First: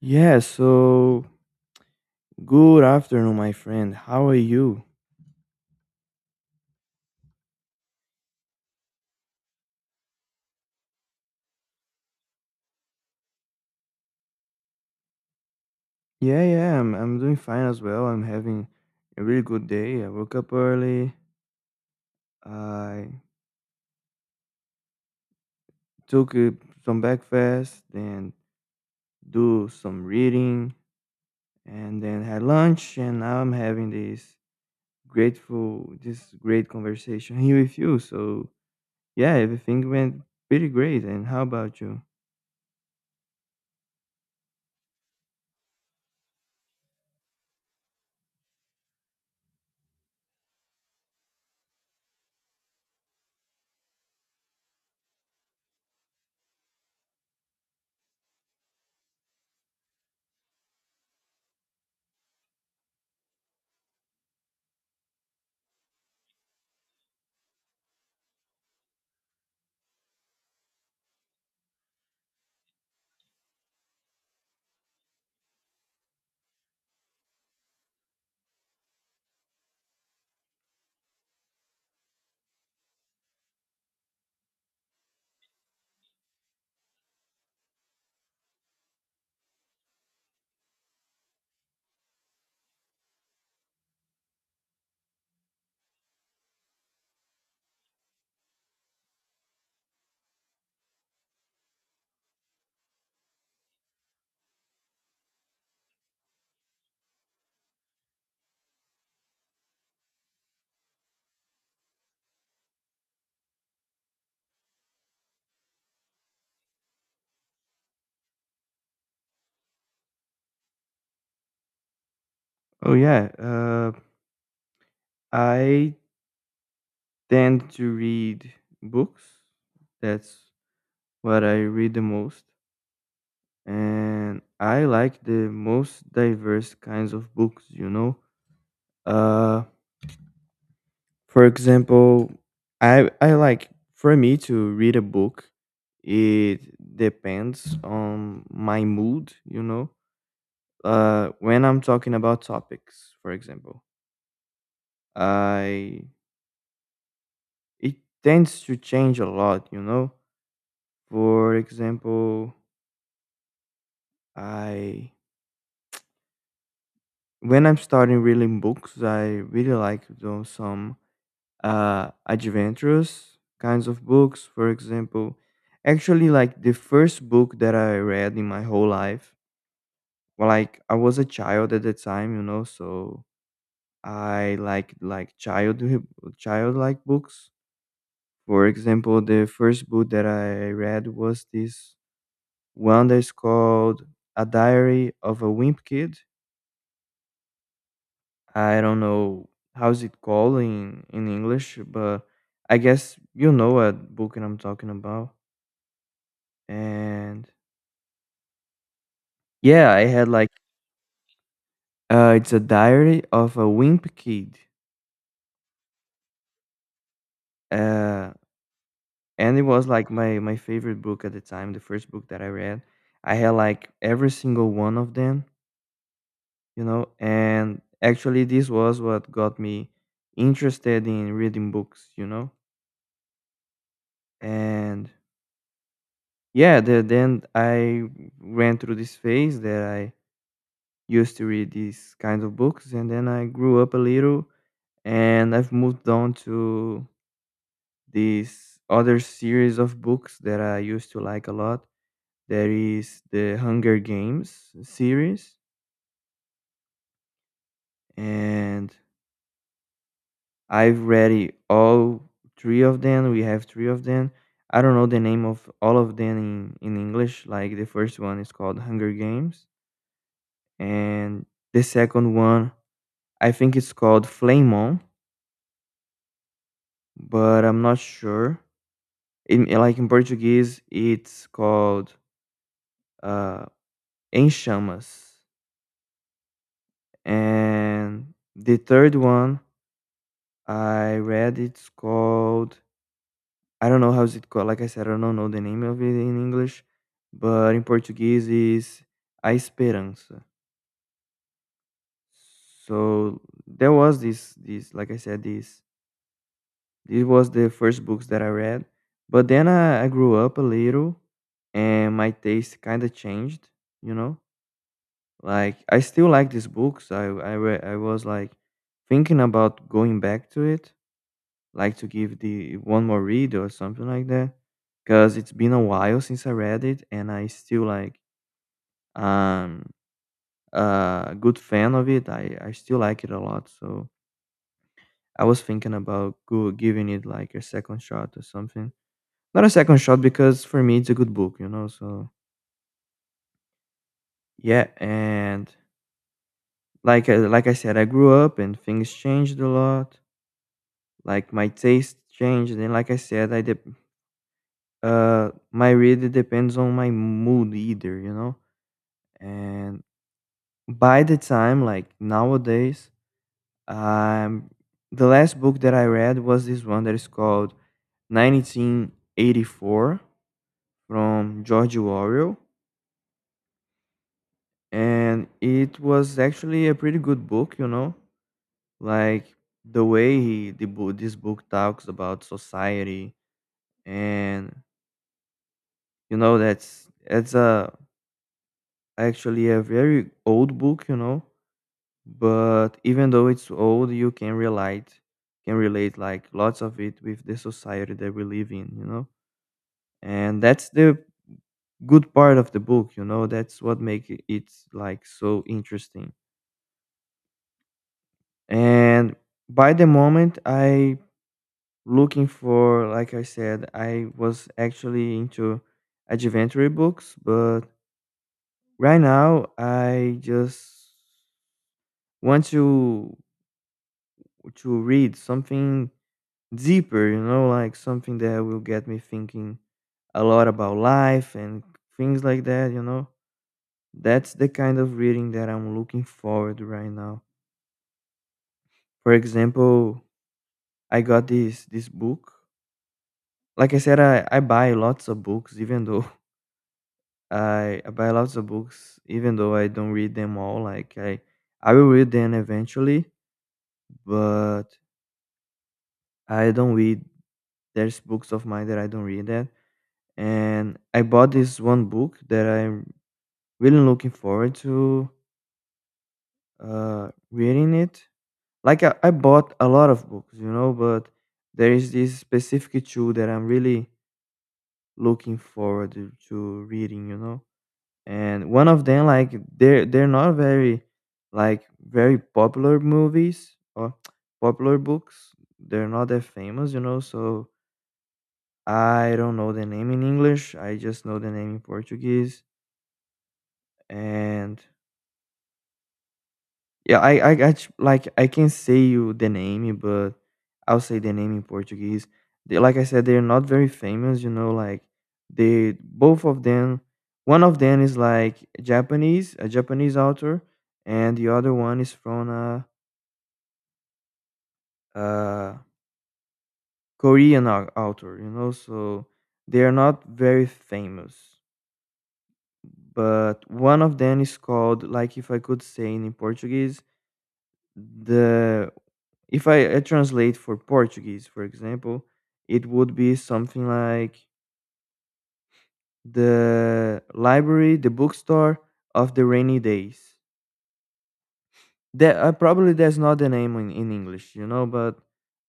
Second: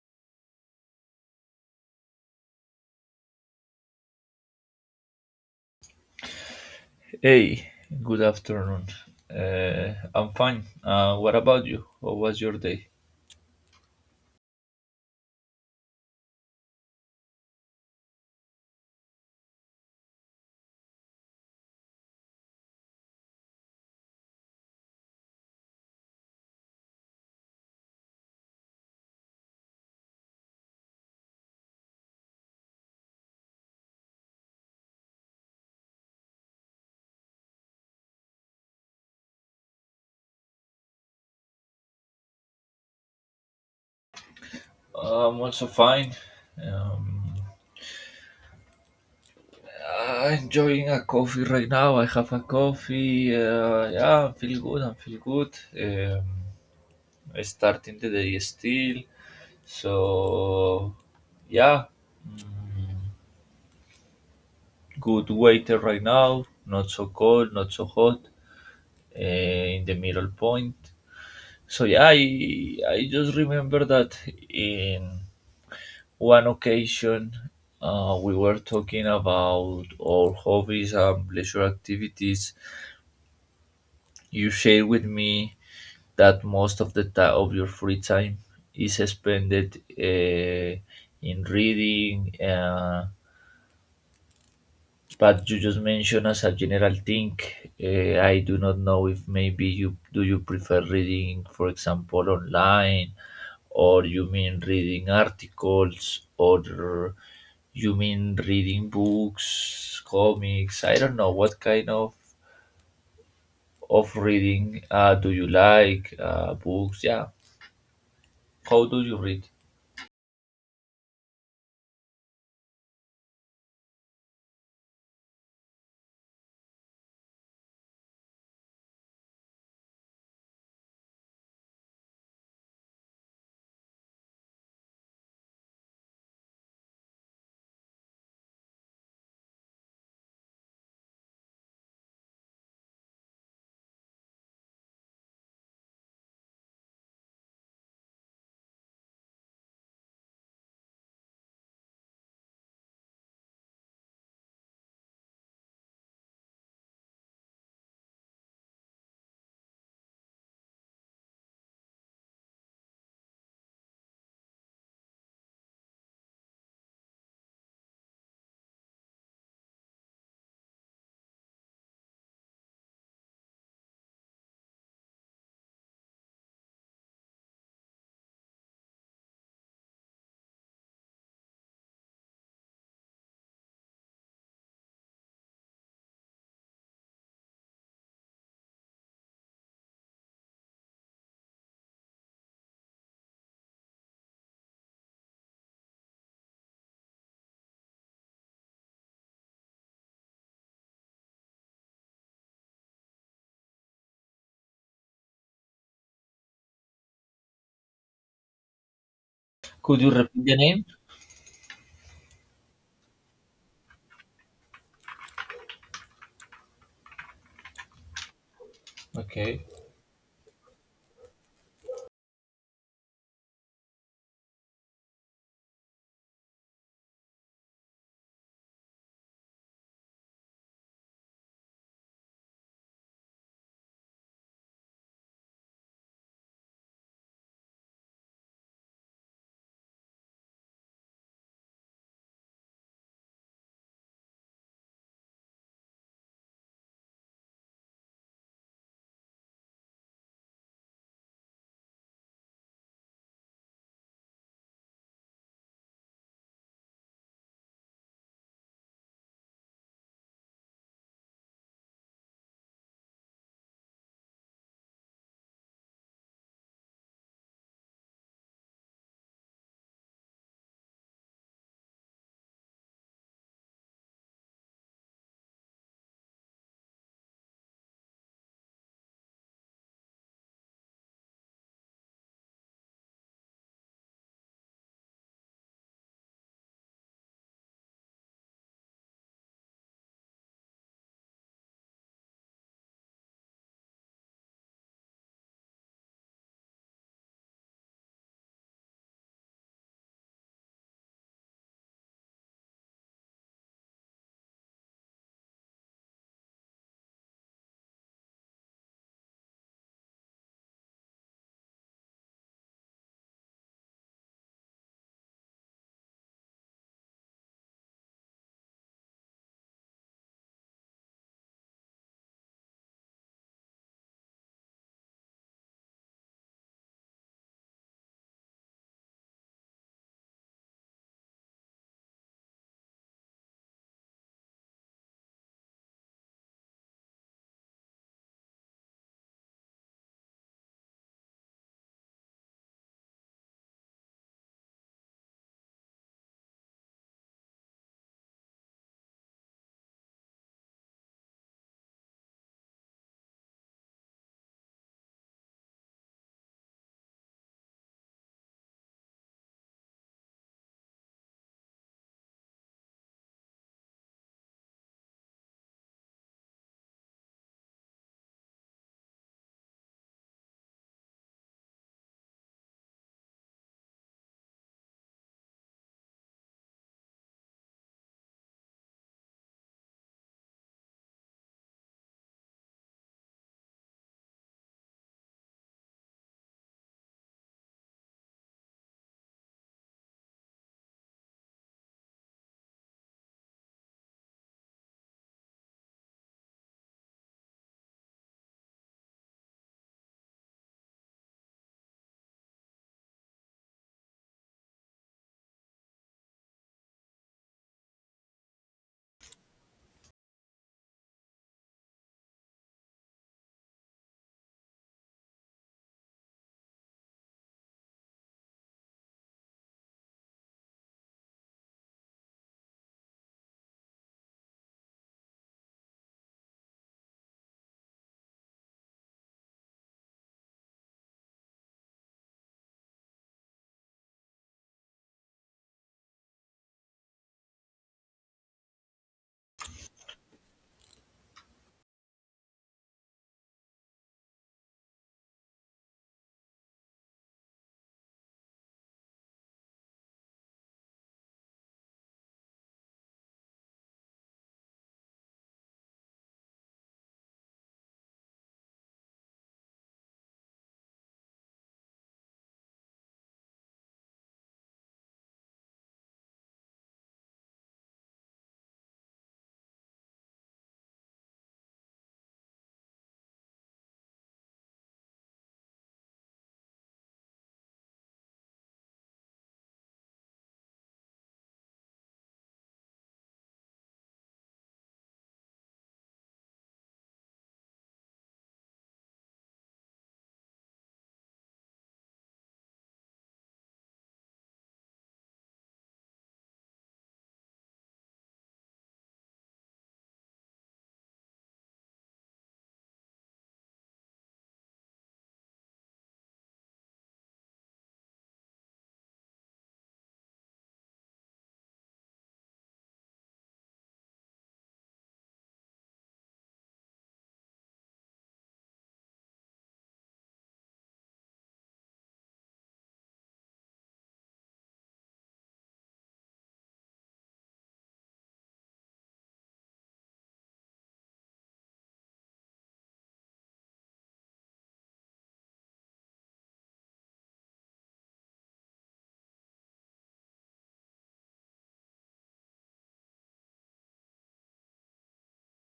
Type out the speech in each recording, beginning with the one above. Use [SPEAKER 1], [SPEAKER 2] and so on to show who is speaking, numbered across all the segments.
[SPEAKER 1] Yeah, so good afternoon, my friend. How are you?
[SPEAKER 2] Hey, good afternoon. I'm fine. What about you? How was your day?
[SPEAKER 1] Yeah, I'm doing fine as well. I'm having a really good day. I woke up early. I took some breakfast, then do some reading, and then had lunch. And now I'm having this great conversation here with you. So yeah, everything went pretty great. And how about you?
[SPEAKER 2] I'm also fine. Um, I'm enjoying a coffee right now. I have a coffee. Yeah, I feel good. I feel good. Um, I starting the day still. So, yeah, mm, good weather right now. Not so cold, not so hot. In the middle point. So yeah, I just remember that in one occasion we were talking about our hobbies and leisure activities. You shared with me that most of the time of your free time is spent in reading. But you just mentioned as a general thing. I do not know if maybe you prefer reading, for example, online, or you mean reading articles, or you mean reading books, comics. I don't know what kind of reading do you like? Books, yeah. How do you read?
[SPEAKER 1] Oh yeah, I tend to read books. That's what I read the most. And I like the most diverse kinds of books. You know. Uh, for example, I like for me to read a book. It depends on my mood. You know. When I'm talking about topics, for example, I it tends to change a lot. You know. For example, I when I'm starting reading books, I really like do some adventurous kinds of books. For example, actually, like the first book that I read in my whole life. Well, like I was a child at the time, you know, so I like childlike books. For example, the first book that I read was this one that's called "A Diary of a Wimp Kid." I don't know how's it called in English, but I guess you know what book I'm talking about. And yeah,
[SPEAKER 2] Could
[SPEAKER 1] I
[SPEAKER 2] you
[SPEAKER 1] had
[SPEAKER 2] repeat
[SPEAKER 1] like
[SPEAKER 2] the name?
[SPEAKER 1] it's a diary of a wimp kid. Uh, and it
[SPEAKER 2] Okay.
[SPEAKER 1] was like my favorite book at the time, the first book that I read. I had like every single one of them. You know. And actually, this was what got me interested in reading books. You know. And then I went through this phase that I used to read these kinds of books, and then I grew up a little, and I've moved on to this other series of books that I used to like a lot. That is the Hunger Games series, and I've read it all three of them. We have three of them. I don't know the name of all of them in English. Like the first one is called Hunger Games, and the second one I think it's called Flamon, but I'm not sure. Like in Portuguese, it's called uh, Em Chamas. And the third one I read, it's called, I don't know how's it called. Like I said, I don't know the name of it in English, but in Portuguese is A Esperança. So there was like I said, this was the first books that I read. But then I grew up a little and my taste kind of changed, you know? Like I still like these books. I was like thinking about going back to it, like to give the one more read or something like that because it's been a while since I read it and I still like um a good fan of it. I still like it a lot, so I was thinking about giving it like a second shot or something. Not a second shot because for me it's a good book. You know. So yeah, and like I said, I grew up and things changed a lot. Like my taste changed, and like I said, I dep my read it depends on my mood either. You know. And by the time like nowadays, um, the last book that I read was this one that is called 1984 from George Orwell and it was actually a pretty good book. You know. Like the way he, the book, this book talks about society and you know that's it's a actually a very old book, you know but even though it's old you can relate like lots of it with the society that we live in, you know and that's the good part of the book. You know that's what makes it like so interesting. And by the moment I looking for, like I said, I was actually into adventure books, but right now I just want to read something deeper, you know like something that will get me thinking a lot about life and things like that. You know that's the kind of reading that I'm looking forward right now. For example, I got this book. Like I said, I buy lots of books, even though I don't read them all. I will read them eventually, but I don't read. There's books of mine that I don't read that, and I bought this one book that I'm really looking forward to reading it. I bought a lot of books, you know, but there is this specific two that I'm really looking forward to reading. You know. And one of them, like they're not very like very popular movies or popular books, they're not that famous, you know so I don't know the name in English. I just know the name in Portuguese. And yeah, I got you. Like I can say you the name, but I'll say the name in Portuguese. They, like I said, they're not very famous. You know. Like they both of them, one of them is like Japanese, a Japanese author, and the other one is from a Korean au- author. You know. So they are not very famous, but one of them is called, like if I could say in Portuguese, the If I, I translate for Portuguese, for example, it would be something like the library, the bookstore of the rainy days. That probably that's not the name in English, you know, but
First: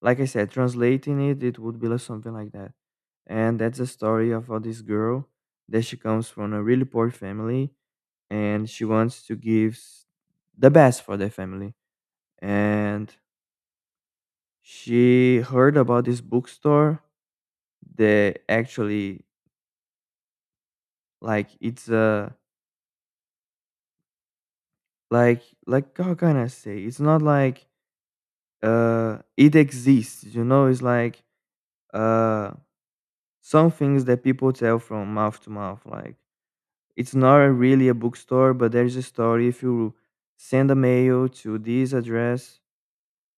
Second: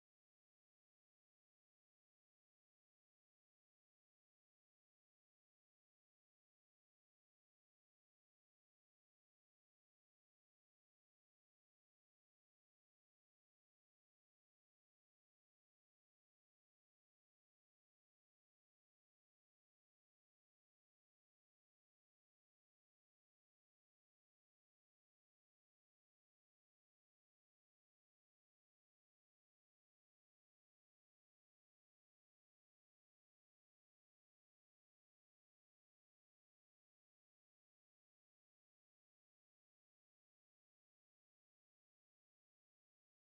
[SPEAKER 1] like I said, translating it, it would be like something like that. And that's a story of this girl that she comes from a really poor family and she wants to give the best for the family. And she heard about this bookstore, the actually like it's like how can I say, it's not like it exists. You know it's like uh some things that people tell from mouth to mouth. Like it's not a really a bookstore, but there's a story: if you send a mail to this address,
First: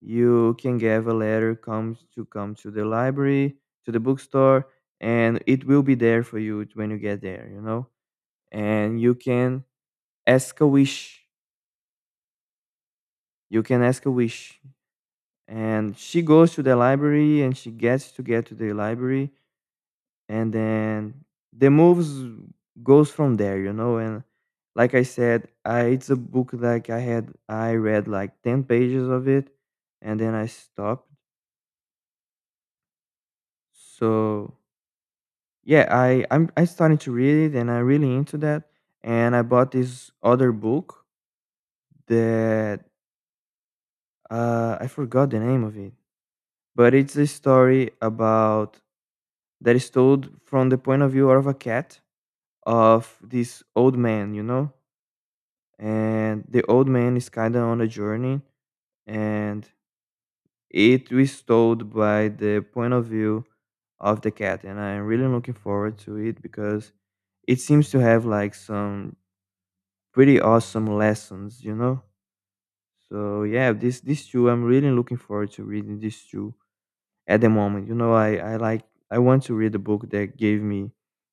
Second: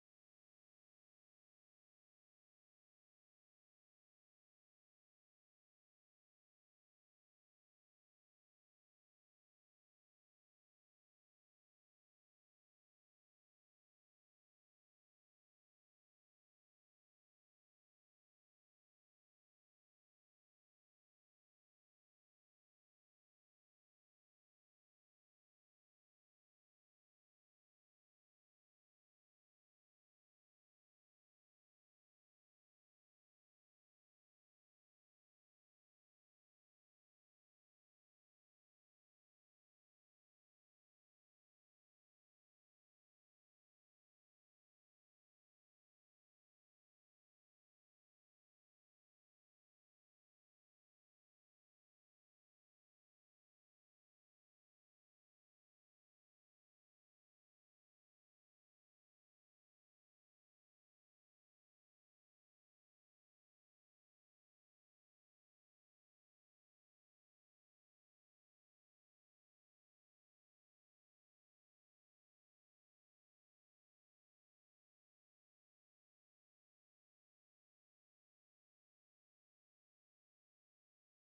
[SPEAKER 1] you can get a letter come to the library, to the bookstore, and it will be there for you when you get there. You know and you can ask a wish you can ask a wish. And she goes to the library and she get to the library, and then the moves goes from there. You know and like I said, I, it's a book, like I read like 10 pages of it and then I stopped. So yeah, I started to read it and I'm really into that. And I bought this other book that I forgot the name of it, but it's a story about that is told from the point of view of a cat, of this old man, you know? And the old man is kind of on a journey, and it was told by the point of view of the cat, and I'm really looking forward to it because it seems to have like some pretty awesome lessons, you know? So yeah, this these two I'm really looking forward to reading these two at the moment. You know, I like I want to read a book that gave me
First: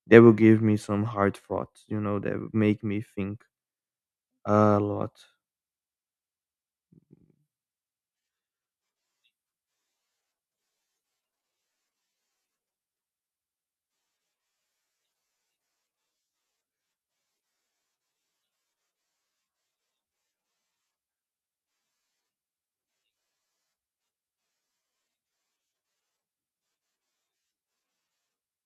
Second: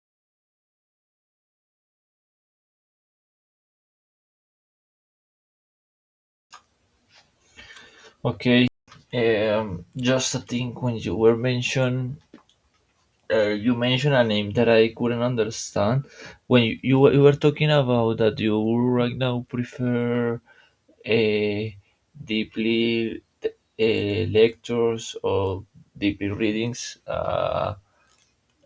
[SPEAKER 1] that will give me some hard thoughts, you know, that will make me think a lot.
[SPEAKER 2] Okay. Just a thing when you were mentioned you mentioned a name that I couldn't understand when you were talking about that you right now prefer uh, deeply lectures or deeply readings,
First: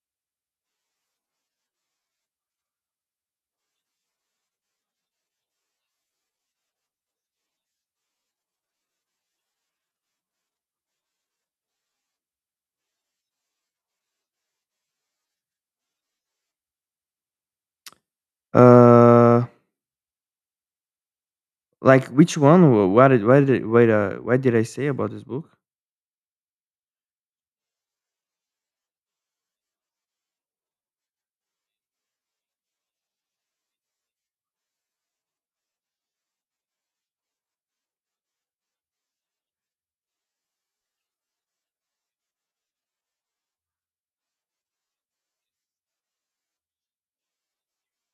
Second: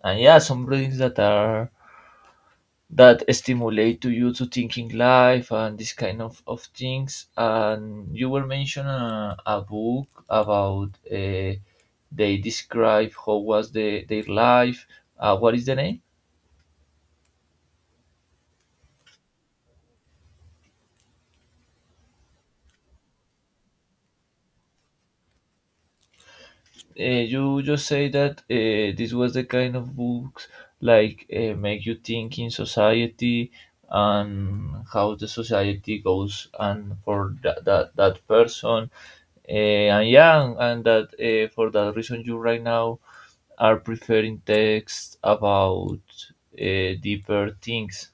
[SPEAKER 2] and yeah some readings that are that stimulate to you to thinking life and this kind of things, and you were mentioning a book about they describe how was the, their life, what is the name.
[SPEAKER 1] Uh like which one? Wha- What did why did wait What did I say about this book?
[SPEAKER 2] You just say that this was the kind of books like make you think in society and how the society goes and for that person, and yeah and that for that reason you right now are preferring texts about deeper things.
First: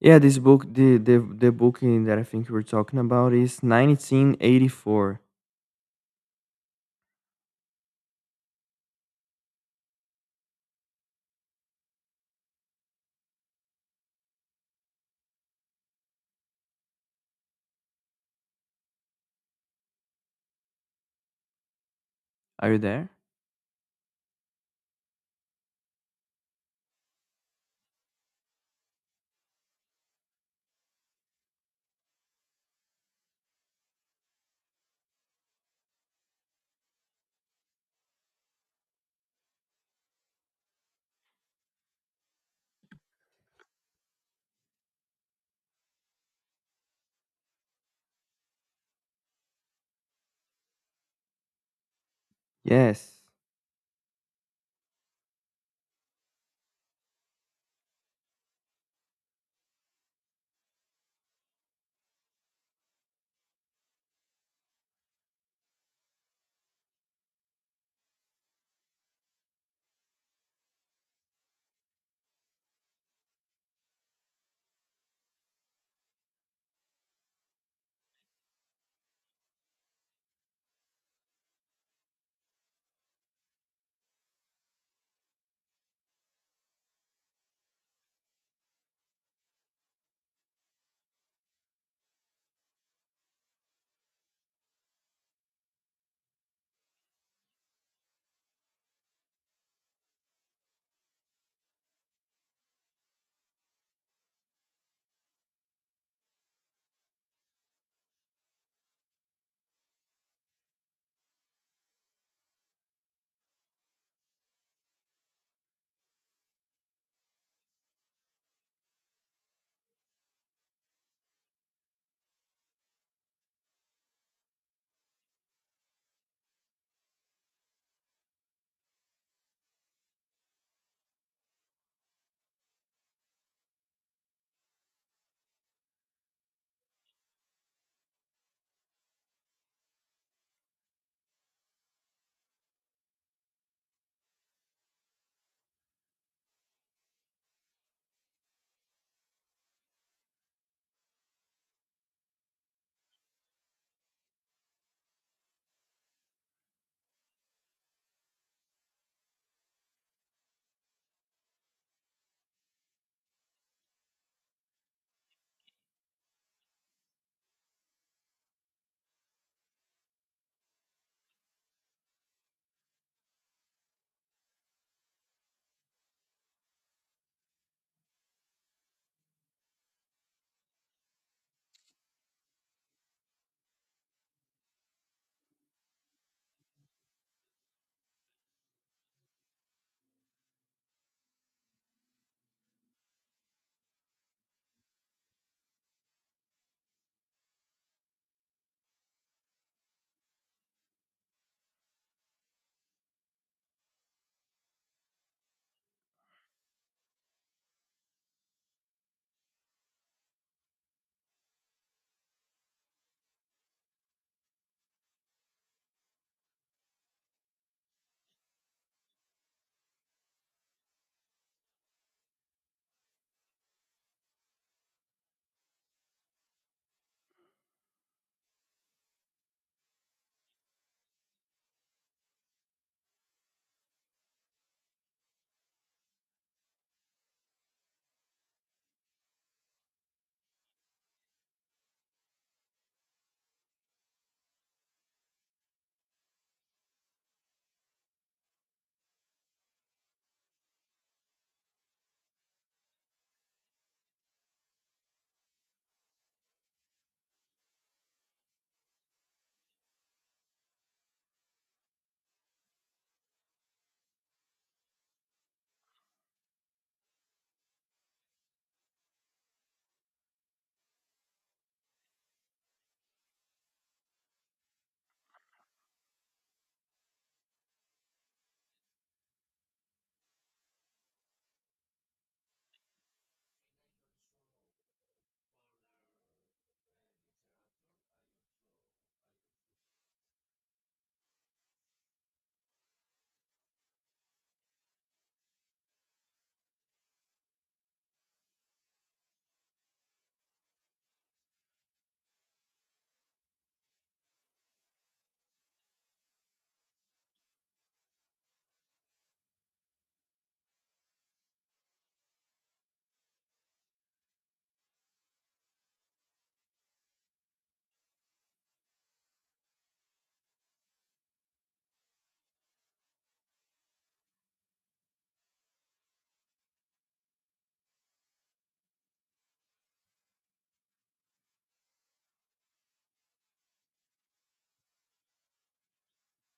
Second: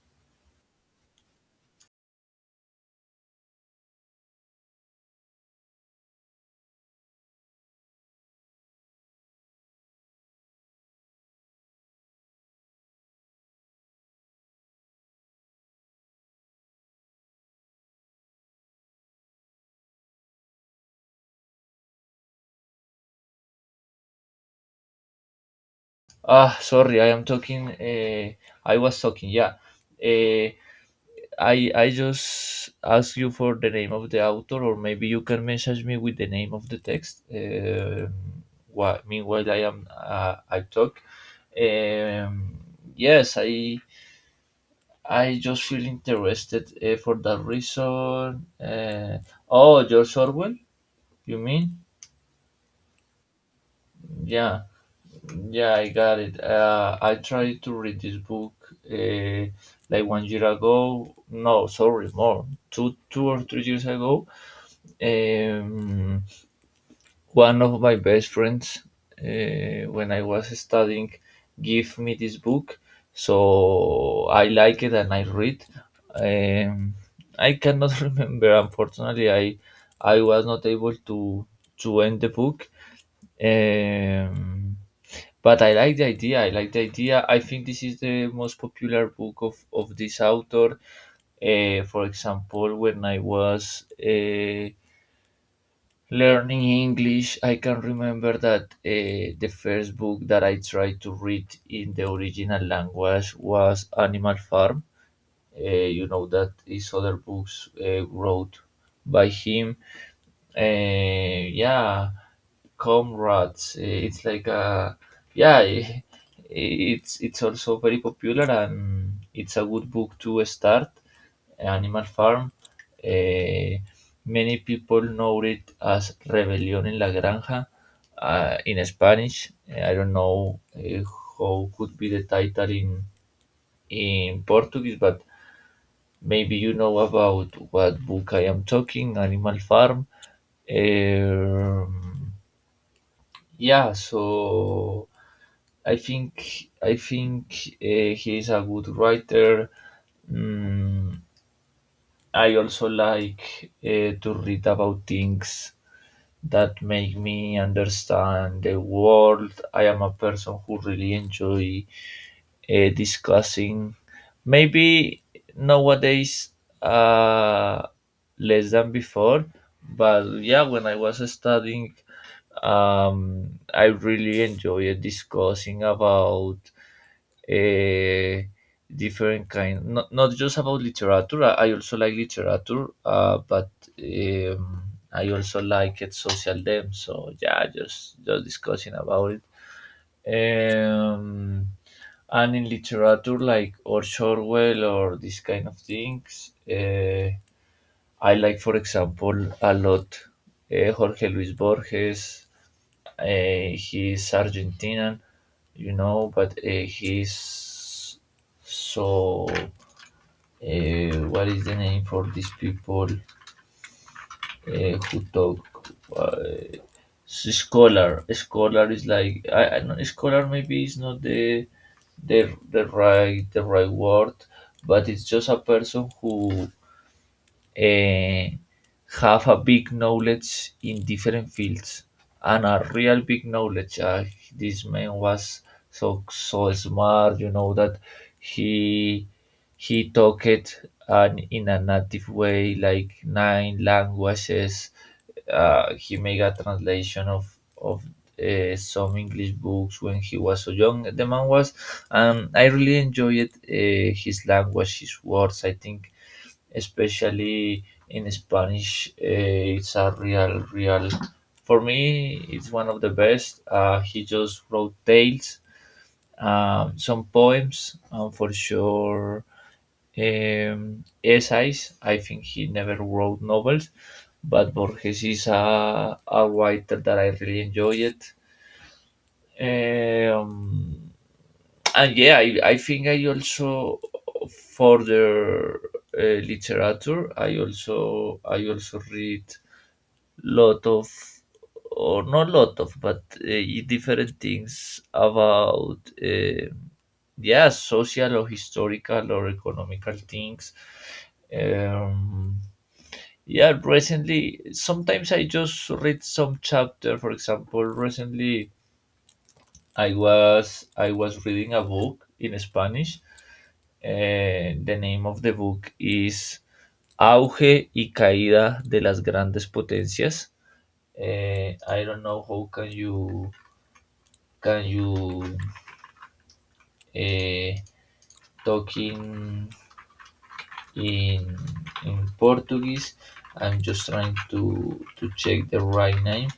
[SPEAKER 1] Yeah, this book, that I think we're talking about is 1984. Are you there?
[SPEAKER 2] Ah, sorry, I am talking, I was talking, yeah. uh, I just ask you for the name of the author, or maybe you can message me with the name of the text. While, meanwhile, I am I talk. Um, yes, I just feel interested for that reason. Oh, George Orwell, you mean?
[SPEAKER 1] Yes.
[SPEAKER 2] Yeah, yeah, I got it. I tried to read this book uh, like 1 year ago. No, sorry, more two 2 or 3 years ago. Um, One of my best friends, when I was studying, gave me this book, so I like it and I read. Um, I cannot remember, unfortunately. I was not able to end the book. Um, but I like the idea. I like the idea. I think this is the most popular book of this author. For example, when I was learning English, I can remember that the first book that I tried to read in the original language was Animal Farm. You know that is other books wrote by him. Eh, yeah, Comrades. Eh, it's like a yeah. It's also very popular and it's a good book to start. Animal Farm. Eh, Many people know it as Rebelión en la Granja in Spanish. I don't know how could be the title in Portuguese, but maybe you know about what book I am talking, Animal Farm. Um, yeah, so I think he is a good writer. Mm, I also like to read about things that make me understand the world. I am a person who really enjoy discussing. Maybe nowadays uh, less than before, but yeah, when I was studying, I really enjoyed discussing about uh, different kind not just about literature, I also like literature but um, I also like it social dem, so yeah just discussing about it, um, and in literature like or Orwell or this kind of things I like for example a lot jorge luis borges. He's Argentinian, you know, but he's so. What is the name for these people who talk? Uh, s- scholar. Scholar is like I know scholar maybe is not the right, the right word, but it's just a person who eh, have a big knowledge in different fields and a real big knowledge. This man was so smart, you know that he he talked and in a native way like nine languages. He made a translation of some English books when he was so young. The man was, I really enjoyed his language, his words. I think especially in Spanish. It's a real, real. For me, it's one of the best. He just wrote tales, some poems, and for sure essays. I think he never wrote novels, but Borges is a writer that I really enjoy it. Um, and yeah I think I also for the uh, literature I also read lot of or not lot of but different things about yeah social or historical or economical things, um, yeah recently sometimes I just read some chapter. For example, recently I was reading a book in spanish. The name of the book is Auge y Caída de las Grandes Potencias. I don't know how can you eh, talk in in Portuguese. I'm just trying to check the right name.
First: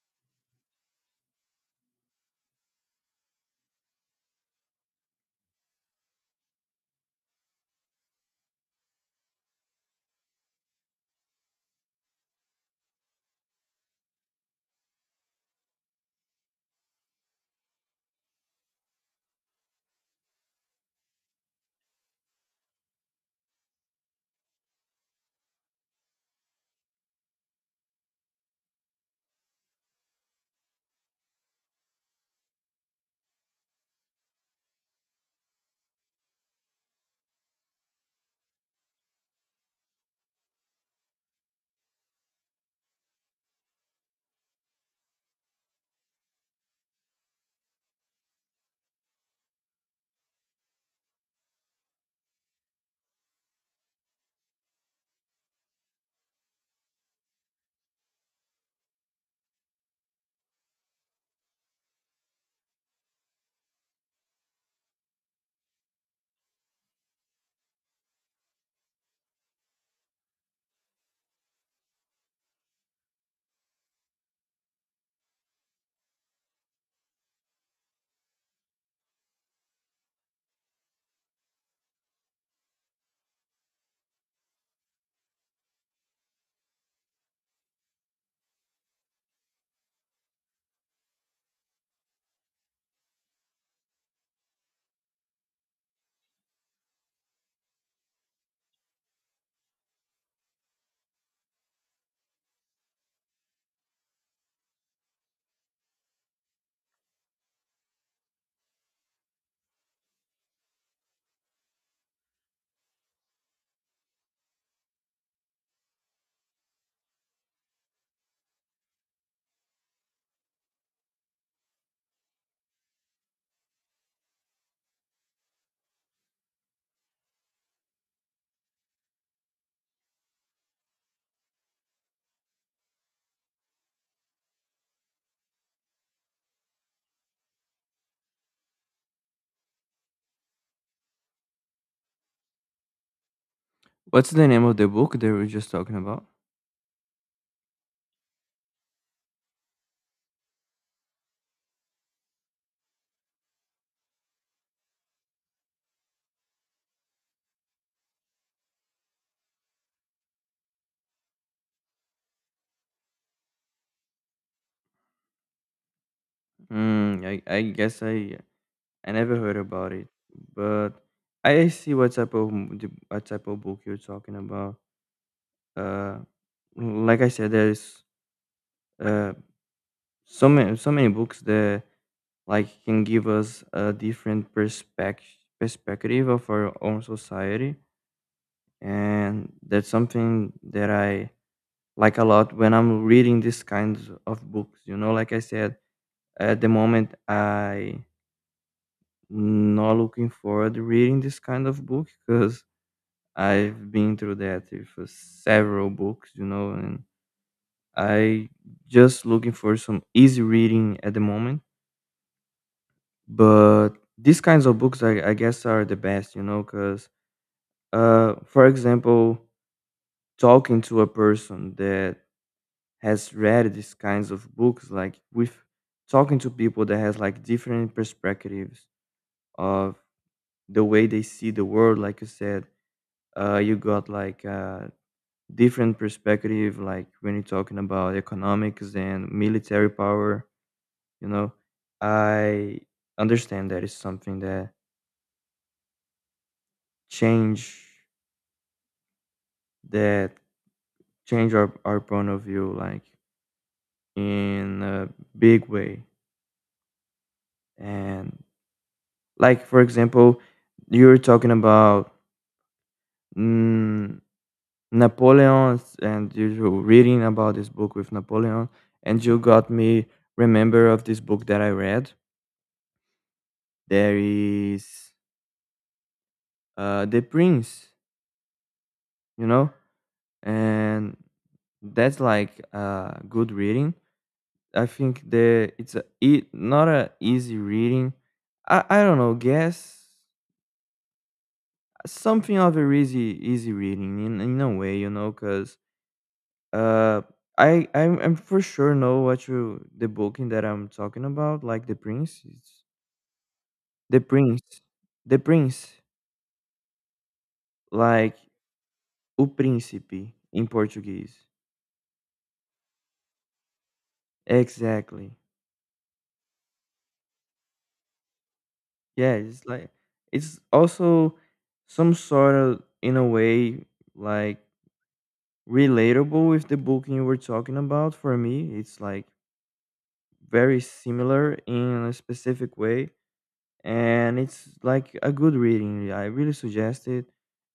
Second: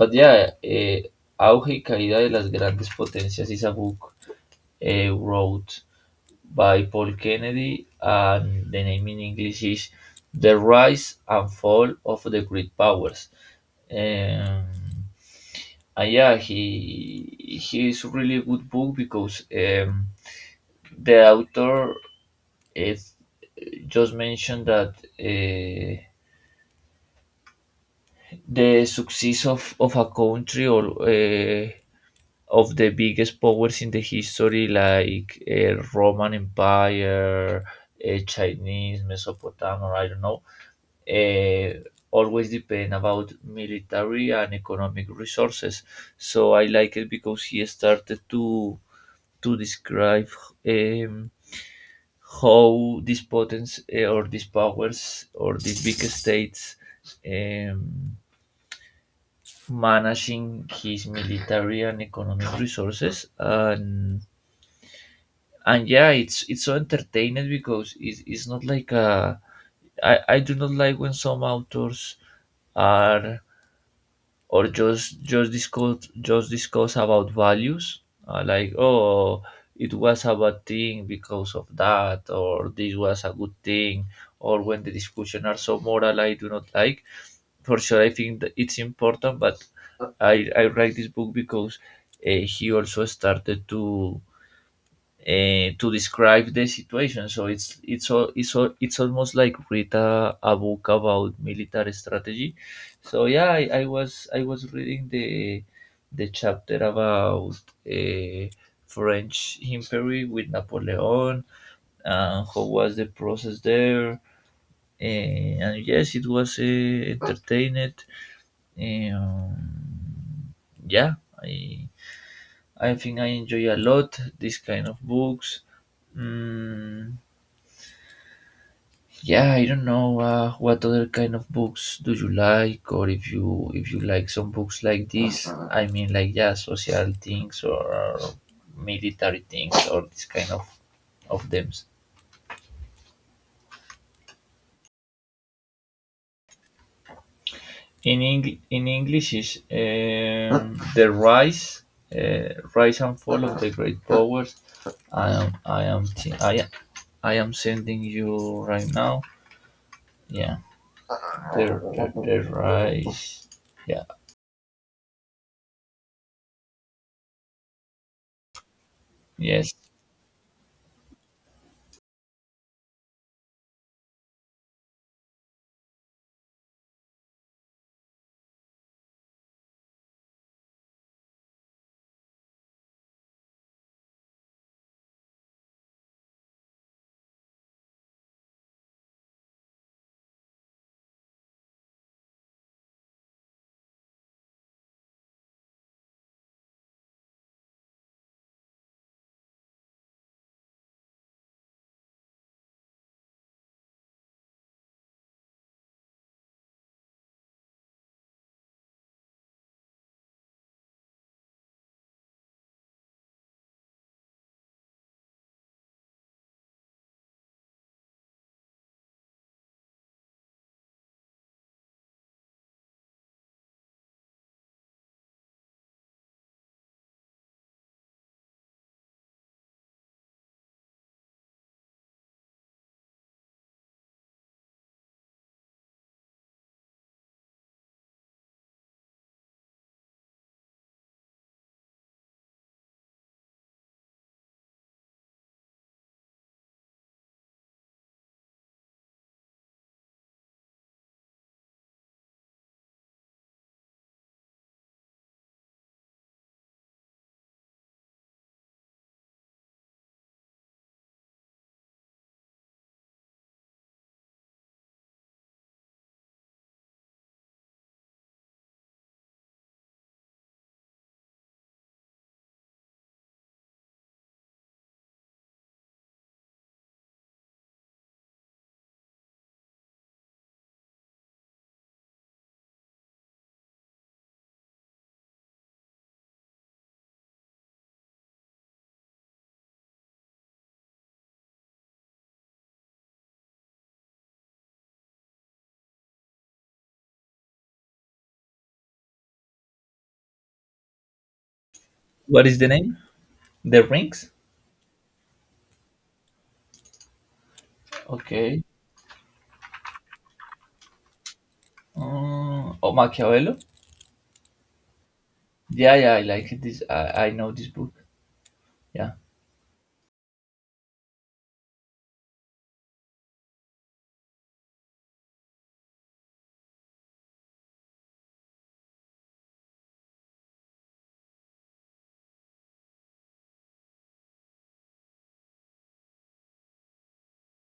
[SPEAKER 2] But yeah, Auge y Caída de las Grandes Potencias is a book wrote by Paul Kennedy, and the name in English is The Rise and Fall of the Great Powers. Um, and yeah, he is really good book because the author is just mentioned that the success of a country or of the biggest powers in the history like Roman Empire, Chinese, Mesopotamia, I don't know, uh, always depend about military and economic resources. So I like it because he started to describe um, how these potents or these powers or these big states um, managing his military and economic resources, and yeah it's so entertaining because it's not like a I do not like when some authors are or just discuss about values, like oh it was a bad thing because of that or this was a good thing, or when the discussion are so moral I do not like. For sure I think that it's important, but I write this book because he also started to describe the situation. So it's it's almost like read a book about military strategy. So yeah, I was reading the chapter about uh, French Imperial with Napoleon and how was the process there. And yes, it was entertained. Um, yeah, I I think I enjoy a lot this kind of books. Mm, yeah I don't know what other kind of books do you like, or if you like some books like this, I mean like yeah social things or military things or this kind of them.
[SPEAKER 1] What's the name of the book that we were just talking about?
[SPEAKER 2] In English, in english is the rise rise and fall of the great powers. I I, am sending you right now, yeah, the rise, yeah,
[SPEAKER 1] Mm, I guess I never heard
[SPEAKER 2] yes.
[SPEAKER 1] about it, but I see what type of what type of book you're talking about. Uh, like I said, there's uh so many books that like can give us a different perspective of our own society, and that's something that I like a lot when I'm reading these kinds of books. You know, like I said, at the moment I not looking forward to reading this kind of book because I've been through that with several books, you know, and I just looking for some easy reading at the moment. But these kinds of books, I guess, are the best, you know, because, for example, talking to a person that has read these kinds of books, like with talking to people that has like different perspectives of the way they see the world, like you said, you got like different perspective like when you're talking about economics and military power, you know. I understand that it's something change that change our point of view, like in a big way. And like for example you're talking about mm, Napoleon, and you're reading about this book with Napoleon, and you got me remember of this book that I read. There is The Prince, you know, and that's like good reading. I think the it's a, it not a easy reading. I don't know, guess something of a easy reading in a way, you know, because uh, I'm for sure know what you the booking that I'm talking about, like The Prince.
[SPEAKER 2] What is the
[SPEAKER 1] It's
[SPEAKER 2] name, the
[SPEAKER 1] The
[SPEAKER 2] rings?
[SPEAKER 1] Prince, The Prince, like
[SPEAKER 2] Okay.
[SPEAKER 1] O Príncipe in Portuguese.
[SPEAKER 2] Oh, Machiavello?
[SPEAKER 1] Exactly.
[SPEAKER 2] Yeah, yeah, I like it. This I know this book. Yeah.
[SPEAKER 1] Yeah, it's like it's also some sort of in a way like relatable with the book you were talking about. For me it's like very similar in a specific way, and it's like a good reading. I really suggest it.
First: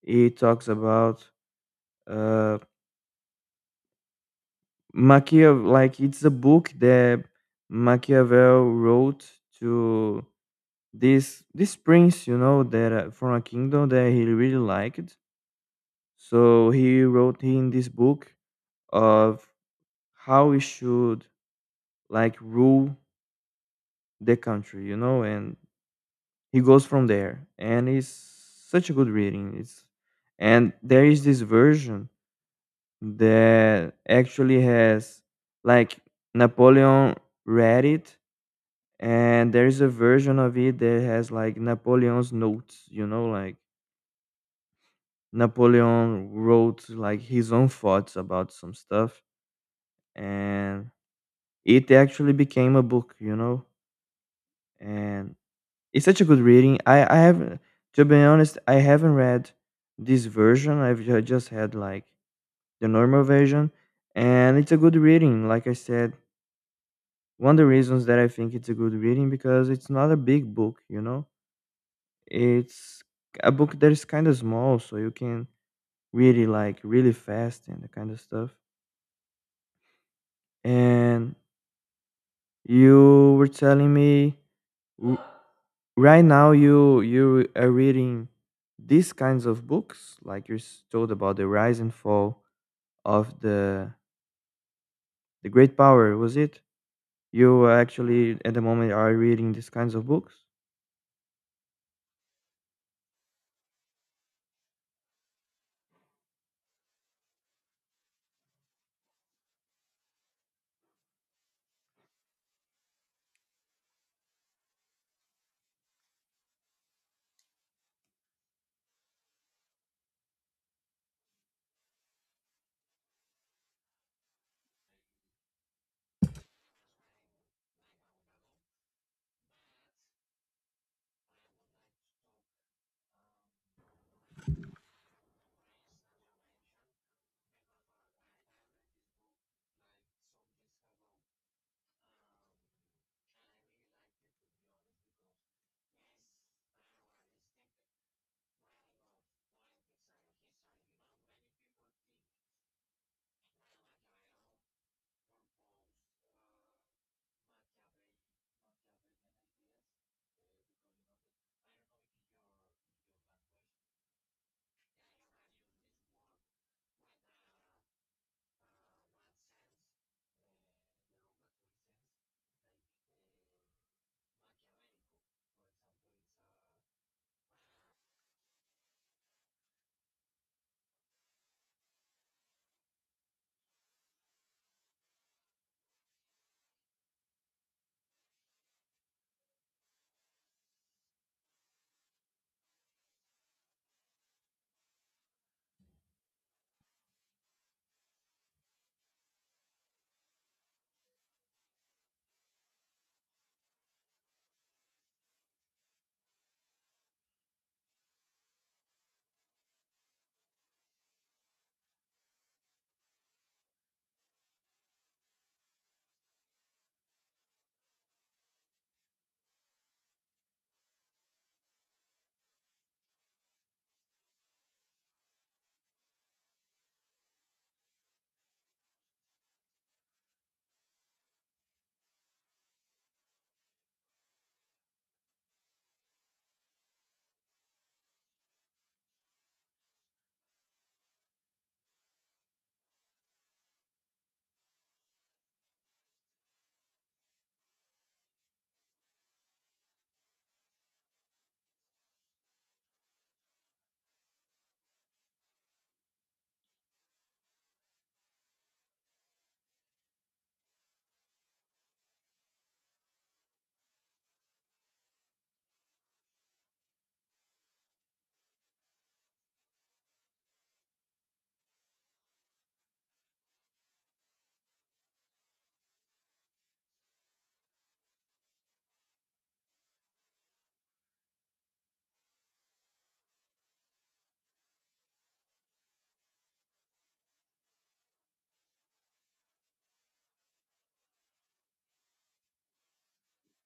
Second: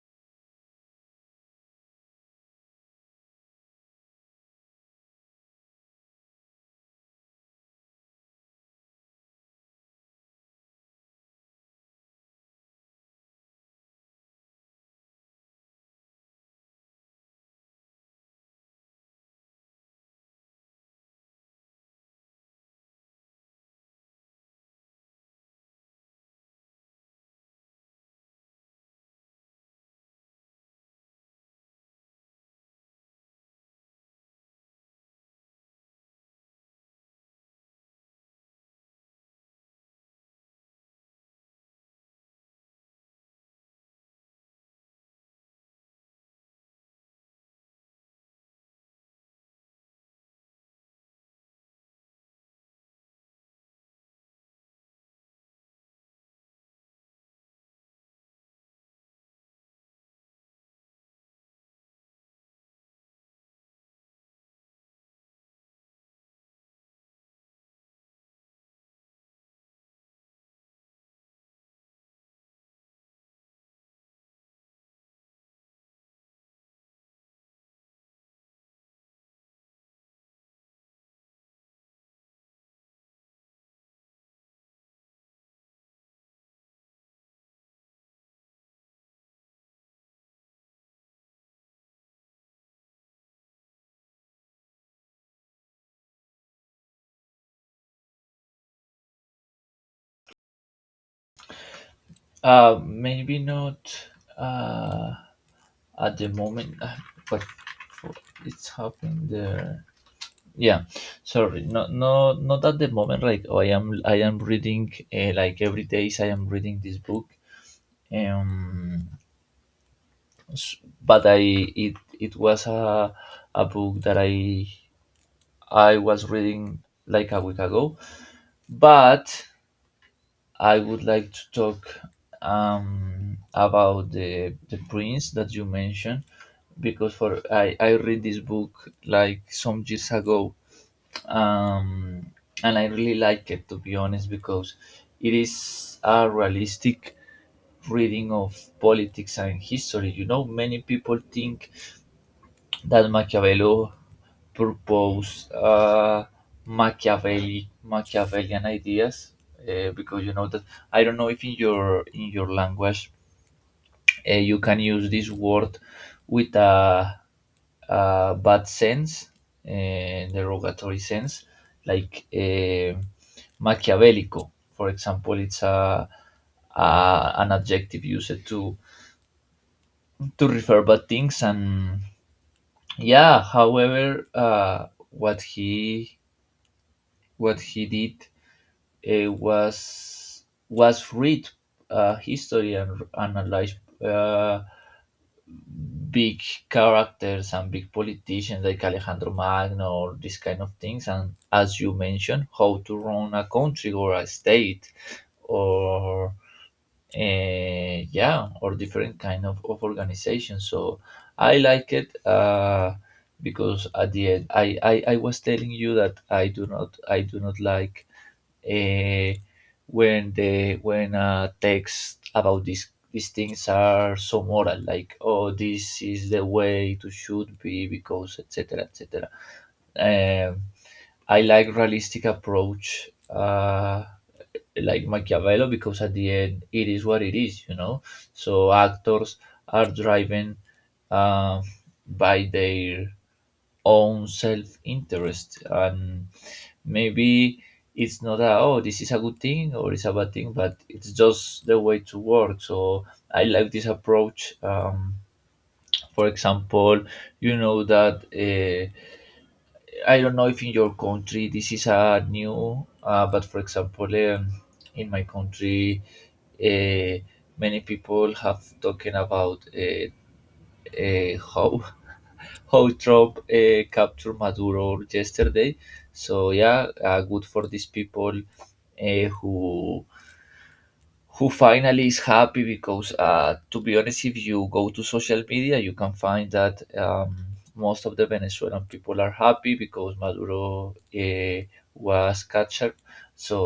[SPEAKER 1] It talks about uh Machiavel. Like it's a book that Machiavel wrote to this prince, you know, that from a kingdom that he really liked. So he wrote in this book of how we should like rule the country, you know, and he goes from there. And it's such a good reading. It's and there is this version that actually has like Napoleon read it, and there is a version of it that has like Napoleon's notes, you know, like Napoleon wrote like his own thoughts about some stuff, and it actually became a book, you know, and it's such a good reading. I haven't, to be honest, I haven't read this version. I've just had like the normal version, and it's a good reading. Like I said, one of the reasons that I think it's a good reading because it's not a big book, you know. It's a book that is kind of small, so you can read it like really fast and that kind of stuff. And you were telling me W- right now, you are reading these kinds of books, like you told about the rise and fall of the great power. Was it you actually at the moment are reading these kinds of books?
[SPEAKER 2] Maybe not uh, at the moment, but for- it's happened. Yeah, sorry, not no not at the moment. Like oh, I am reading like every day. I am reading this book. Um, s- But I it it was a book that I was reading like a week ago, but I would like to talk about the prince that you mentioned because for I read this book like some years ago, um, and I really like it to be honest because it is a realistic reading of politics and history. You know, many people think that Machiavelli proposed Machiavellian ideas because you know that I don't know if in your in your language you can use this word with a bad sense, derogatory sense, like Machiavellico, for example. It's a an adjective used to refer bad things. And yeah, however, what he did was read history and analyze, uh, big characters and big politicians like Alejandro Magno or this kind of things, and as you mentioned, how to run a country or a state or yeah, or different kind of organization. So I like it, because at the end I was telling you that I do not like uh, when the when texts about these things are so moral, like, oh, this is the way to should be because etc etc. um, I like realistic approach, like Machiavello, because at the end it is what it is. So actors are driven uh, by their own self interest, and maybe it's not a, oh, this is a good thing or it's a bad thing, but it's just the way to work. So I like this approach. For example, you know that. I don't know if in your country this is a new, but for example, in my country, uh, many people have talking about how how Trump captured Maduro yesterday. So yeah, good for these people uh, who who finally is happy, because to be honest, if you go to social media, you can find that most of the Venezuelan people are happy because Maduro was captured. So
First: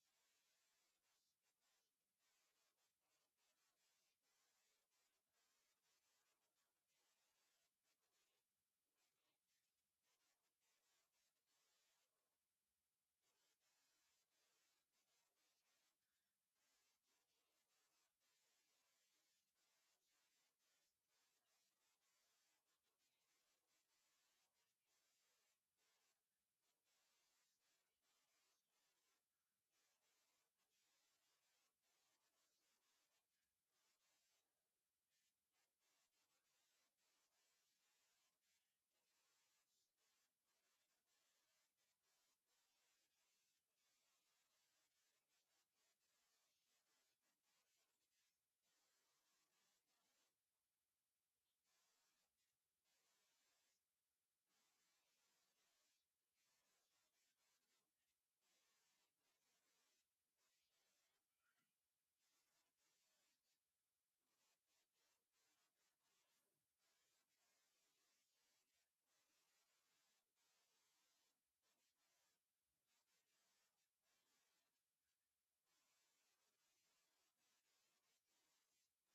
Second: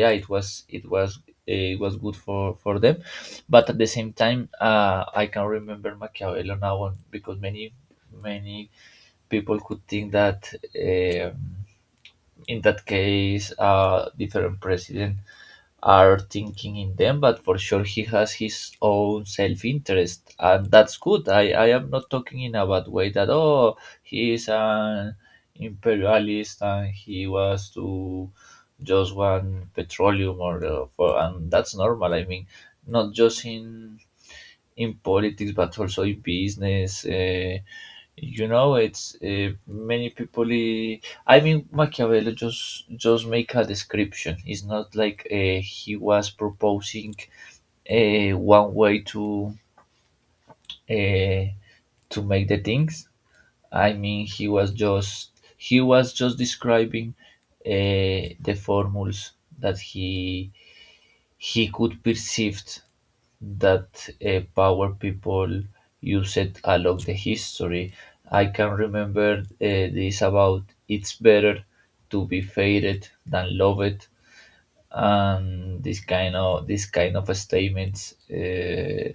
[SPEAKER 2] yeah, it was it was good for them. But at the same time, I can remember Machiavello now on- because many many people could think that um, in that case, different presidents are thinking in them, but for sure he has his own self interest, and that's good. I am not talking in a bad way that, oh, he is an imperialist and he was to just one petroleum or for, and that's normal. I mean, not just in politics but also in business. You know, it's many people. I mean, Machiavelli just make a description. It's not like he was proposing one way uh, to make the things. I mean, he was just describing the formulas that he could perceive that power people use it along the history. I can remember this about, it's better to be faded than loved, and this kind of statements, uh,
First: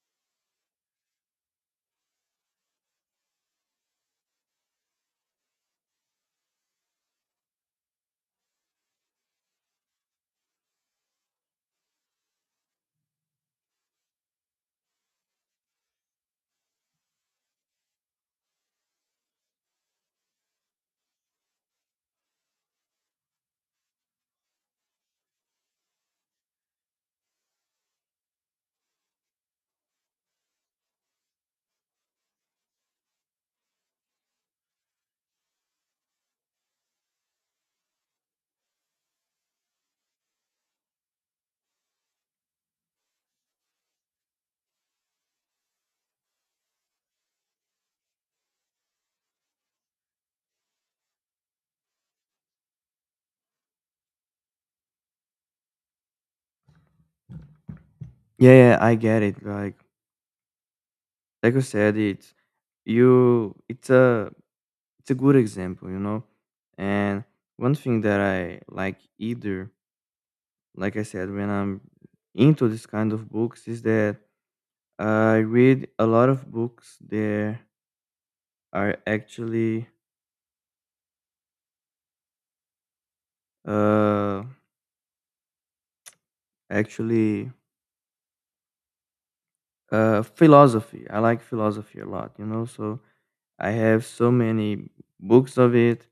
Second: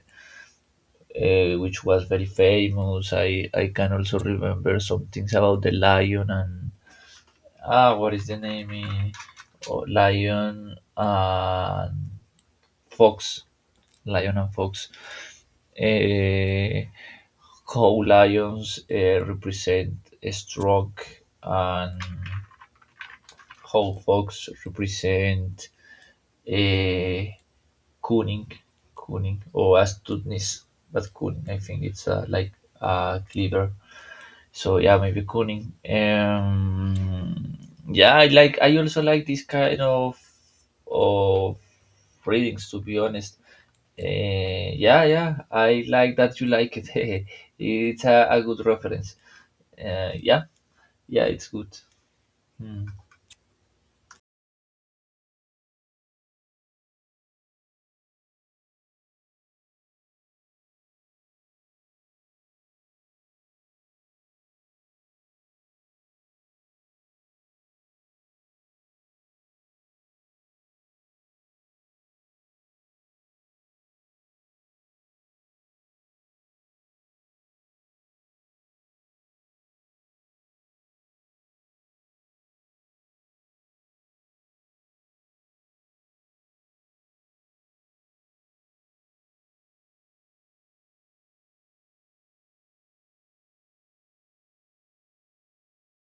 [SPEAKER 2] uh, which was very famous. I can also remember some things about the lion and, what is the name? Oh, lion and fox. Lion and Fox. Eh, how lions represent strength, and how fox represent, eh, Kuning, Kuning, or astuteness, but Kuning, I think it's like cleaver. So yeah, maybe Kuning. Yeah, I like. I also like this kind of readings. To be honest, yeah, yeah, I like that you like it. It's a good reference. Yeah, yeah, it's good. Hmm.
[SPEAKER 1] Yeah, yeah, I get it. Like you said, it's you it's a good example, you know. And one thing that I like either, like I said, when I'm into this kind of books is that I read a lot of books that are actually uh actually philosophy. I like philosophy a lot, you know, so I have so many books of it.